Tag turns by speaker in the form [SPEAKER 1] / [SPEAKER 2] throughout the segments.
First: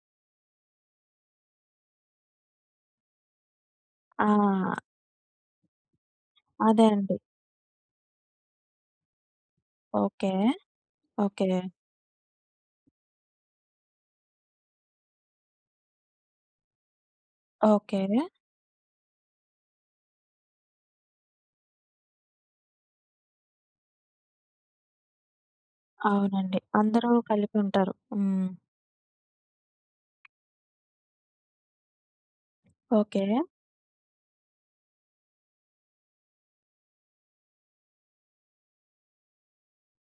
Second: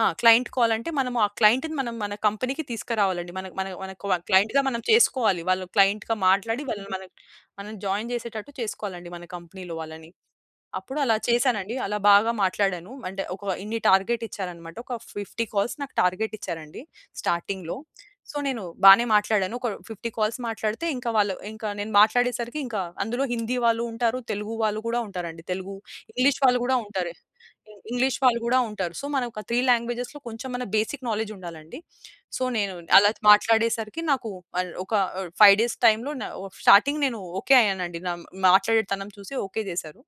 [SPEAKER 1] ఆ! క్లయింట్ కాలంటే మనము, ఆ క్లయింట్‌‌ని మనం మన కంపెనీకి తీస్కరావాలండి. మన మన మనకు క్లయింట్‌గా
[SPEAKER 2] ఆ!
[SPEAKER 1] మనం చేసుకోవాలి. వాళ్ళు క్లయింట్‌గా మాట్లాడి.
[SPEAKER 2] అదే
[SPEAKER 1] వాళ్ళని మనం
[SPEAKER 2] అండి.
[SPEAKER 1] మనం జాయిన్ చేసేటట్టు చేసుకోవాలండి మన కంపెనీలో వాళ్ళని.
[SPEAKER 2] ఓకే.
[SPEAKER 1] అప్పుడు అలా
[SPEAKER 2] ఓకే.
[SPEAKER 1] చేసానండి. అలా బాగా మాట్లాడాను. అంటే ఒక ఇన్ని టార్గెట్ ఇచ్చారన్నమాట. ఒక 50 కాల్స్ నాకు టార్గెట్ ఇచ్చారండి స్టార్టింగ్‌లో.
[SPEAKER 2] ఓకే.
[SPEAKER 1] సో, నేను బానే మాట్లాడాను. ఒక 50 కాల్స్ మాట్లాడితే ఇంకా వాళ్ళు ఇంకా నేను మాట్లాడే సరికి ఇంకా అందులో హిందీ వాళ్ళు ఉంటారు. తెలుగు వాళ్ళు గూడా ఉంటారండి. తెలుగు, ఇంగ్లీష్
[SPEAKER 2] అవునండి.
[SPEAKER 1] వాళ్ళు గూడా
[SPEAKER 2] అందరూ
[SPEAKER 1] ఉంటారు.
[SPEAKER 2] కలిపుంటారు.
[SPEAKER 1] ఇంగ్లీష్ వాళ్ళు
[SPEAKER 2] హ్మ్.
[SPEAKER 1] గూడా ఉంటారు. సో, మనకొక 3 లాంగ్వేజెస్‌‌లో కొంచెం అన్న బేసిక్ నాలెడ్జ్ ఉండాలండి. సో, నేను అలా
[SPEAKER 2] ఓకే.
[SPEAKER 1] మాట్లాడేసరికి నాకు మల్ ఒక 5 డేస్ టైం‌లో న ఓ స్టార్టింగ్ నేను ఓకే అయ్యానండి నా మాట్లాడేటితనం చూసి ఓకే జేసారు.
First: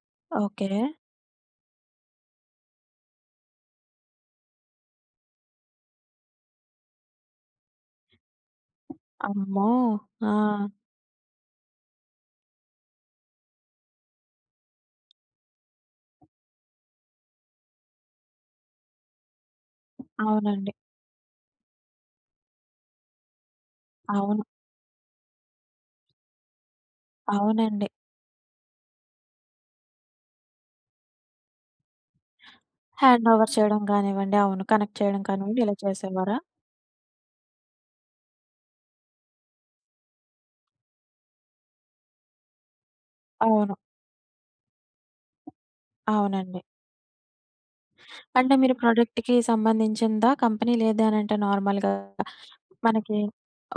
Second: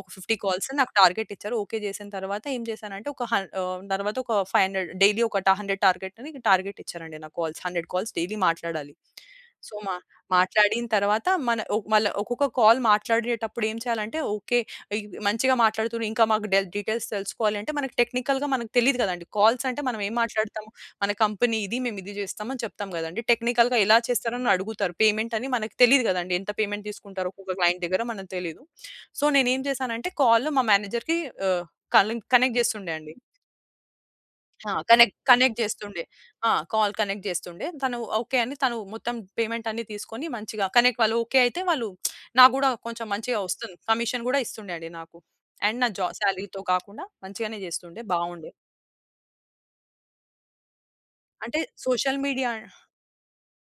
[SPEAKER 1] ఒక 50 కాల్స్
[SPEAKER 2] ఓకే.
[SPEAKER 1] నాకు టార్గెట్ ఇచ్చారు. ఓకే చేసిన తర్వాత ఏం చేసానంటే, ఒక హం ఆహ్, తర్వాత ఒక 500 డైలీ ఒక టా 100 టార్గెట్ అని టార్గెట్ ఇచ్చారండి నాకు కాల్స్. 100 కాల్స్ డైలీ మాట్లాడాలి.
[SPEAKER 2] అమ్మో!
[SPEAKER 1] సో, మా
[SPEAKER 2] ఆ!
[SPEAKER 1] మాట్లాడిన తర్వాత మన ఒ మళ్ళ ఒకొక్క కాల్ మాట్లాడేటప్పుడు ఏం చేయాలంటే ఓకే. ఇ మంచిగా మాట్లాడుతుర్రు ఇంకా మాకు డె డీటెయిల్స్ తెలుసుకోవాలి అంటే మనకు టెక్నికల్‌గా మనకు తెలీదు గదండీ! కాల్స్ అంటే మనం ఏం మాట్లాడుతాము?
[SPEAKER 2] అవునండి.
[SPEAKER 1] మన కంపెనీ ఇది. మేము ఇది జేస్తాం అని చెప్తాం గదండీ! టెక్నికల్‌గా ఎలా
[SPEAKER 2] అవును.
[SPEAKER 1] చేస్తారని అడుగుతరు. పేమెంట్ అని మనకు తెలీదు గదండీ! ఎంత పేమెంట్ తీసుకుంటారో ఒక్కొక్క క్లయింట్
[SPEAKER 2] అవునండి.
[SPEAKER 1] దగ్గర మనకు తెలీదు. సో, నేనేం చేసానంటే, కాల్‌ మా మేనేజర్‌కి ఆహ్, కలె కనెక్ట్ జేస్తుండే అండి.
[SPEAKER 2] హ్యాండ్ ఓవర్ చేయడం గానివ్వండి అవును.
[SPEAKER 1] ఆ!
[SPEAKER 2] కనెక్ట్
[SPEAKER 1] కనెక్
[SPEAKER 2] చేయడం
[SPEAKER 1] కనెక్ట్
[SPEAKER 2] కానివ్వండి ఇలా
[SPEAKER 1] జేస్తుండే.
[SPEAKER 2] చేసేవారా?
[SPEAKER 1] ఆ! కాల్ కనెక్ట్ జేస్తుండే. తను ఓకే అని తను మొత్తం పేమెంట్ అన్ని తీసుకొని మంచిగా కనెక్ వాళ్లు ఓకే అయితే వాళ్లు నాకు గూడా కొంచెం మంచిగా
[SPEAKER 2] అవును.
[SPEAKER 1] ఒస్తుంది. కమిషన్ గూడా ఇస్తుండే అండి నాకు. అండ్ నా జా సాలరీతో
[SPEAKER 2] అవునండి.
[SPEAKER 1] కాకుండా మంచిగానే జేస్తుండే. బావుండే.
[SPEAKER 2] అంటే మీరు ప్రొడక్ట్‌‌కి సంబంధించిందా? కంపెనీ లేదు అనంటే
[SPEAKER 1] అంటే
[SPEAKER 2] నార్మల్‌గా
[SPEAKER 1] సోషల్ మీడియా
[SPEAKER 2] మనకి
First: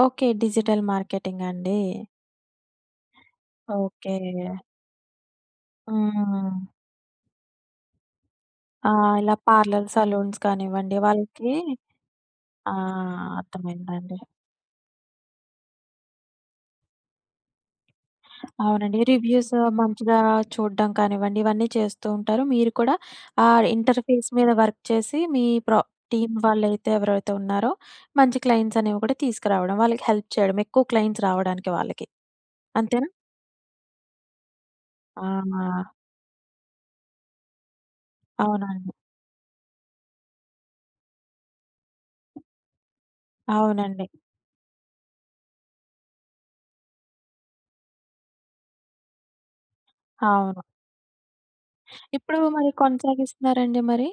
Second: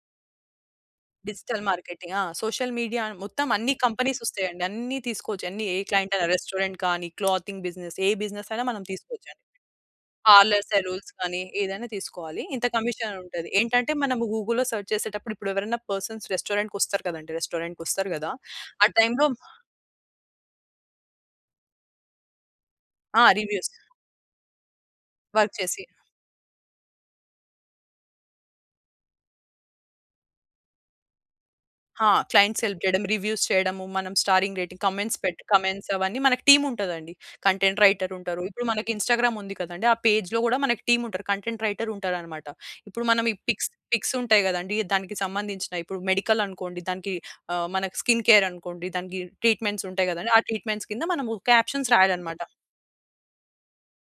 [SPEAKER 2] ఓకే. డిజిటల్ మార్కెటింగా
[SPEAKER 1] డిజిటల్
[SPEAKER 2] అండి!
[SPEAKER 1] మార్కెటింగ్. ఆ! సోషల్ మీడియా మొత్తం అన్ని
[SPEAKER 2] ఓకే.
[SPEAKER 1] కంపెనీస్ ఒస్తాయండి. అన్ని తీసుకోవచ్చు. అన్ని ఏ క్లయింట్ అయినా
[SPEAKER 2] ఆ!
[SPEAKER 1] రెస్టారెంట్ కానీ, క్లాతింగ్ బిజినెస్. ఏ బిజినెస్ అయినా మనం
[SPEAKER 2] ఆ! ఇలా
[SPEAKER 1] తీసుకోవచ్చండి.
[SPEAKER 2] పార్లర్, సలూన్స్
[SPEAKER 1] పార్లర్స్,
[SPEAKER 2] కానివ్వండి
[SPEAKER 1] సెలూన్స్ కానీ
[SPEAKER 2] వాళ్ళకి
[SPEAKER 1] ఏదైనా తీసుకోవాలి. ఇంత
[SPEAKER 2] ఆ!
[SPEAKER 1] కమిషన్ అనుంటది. ఏంటంటే
[SPEAKER 2] అర్థమైందండి.
[SPEAKER 1] మనం గూగుల్‌లో సెర్చ్ చేసేటప్పుడు ఇప్పుడెవరైనా పర్సన్స్ రెస్టారెంట్‌కొస్తారు కదండీ! రెస్టారెంట్‌కొస్తారు గదా! ఆ
[SPEAKER 2] అవునండి.
[SPEAKER 1] టైమ్‌లో
[SPEAKER 2] రివ్యూస్ మంచిగా చూడ్డం కానివ్వండి. ఇవన్నీ చేస్తూ ఉంటారు. మీరు కూడా
[SPEAKER 1] ఆ!
[SPEAKER 2] ఆ
[SPEAKER 1] రివ్యూస్.
[SPEAKER 2] ఇంటర్ఫేస్ మీద వర్క్ చేసి, మీ
[SPEAKER 1] వర్క్
[SPEAKER 2] ప్ర
[SPEAKER 1] చేసి
[SPEAKER 2] టీమ్ వాళ్ళైతే ఎవరైతే ఉన్నారో, మంచి క్లయింట్స్ అనేవి కూడా తీసుకురావడం. వాళ్ళకి హెల్ప్ చేయడం. ఎక్కువ క్లయింట్స్ రావడానికి వాళ్ళకి.
[SPEAKER 1] హా! క్లయింట్స్ హెల్ప్ చేయడం.
[SPEAKER 2] అంతేనా?
[SPEAKER 1] రివ్యూస్ చేయడము. మనం స్టారింగ్ రేటింగ్ కామెంట్స్ పెట్టి
[SPEAKER 2] ఆ!
[SPEAKER 1] కామెంట్స్ అవన్నీ మనకు టీమ్ ఉంటదండి. కంటెంట్ రైటర్ ఉంటారు. ఇప్పుడు మనకి
[SPEAKER 2] అవునండి.
[SPEAKER 1] ఇన్స్టాగ్రామ్ ఉంది కదండీ! ఆ పేజ్‌లో గూడా మన టీమ్ ఉంటరు. కంటెంట్ రైటర్ ఉంటారన్నమాట. ఇప్పుడు మనం ఈ పిక్స్
[SPEAKER 2] అవునండి.
[SPEAKER 1] పిక్స్ ఉంటాయి గదండీ! దానికి సంబంధించినయి ఇప్పుడు మెడికల్ అనుకోండి. దానికి ఆహ్, మన స్కిన్ కేర్ అనుకోండి. దానికి ట్రీట్మెంట్స్ ఉంటాయి గదండి! ఆ
[SPEAKER 2] అవును.
[SPEAKER 1] ట్రీట్మెంట్స్ కింద మనము క్యాప్షన్స్
[SPEAKER 2] ఇప్పుడు
[SPEAKER 1] రాయాలన్నమాట.
[SPEAKER 2] మరి కొనసాగిస్తున్నారా అండి మరి?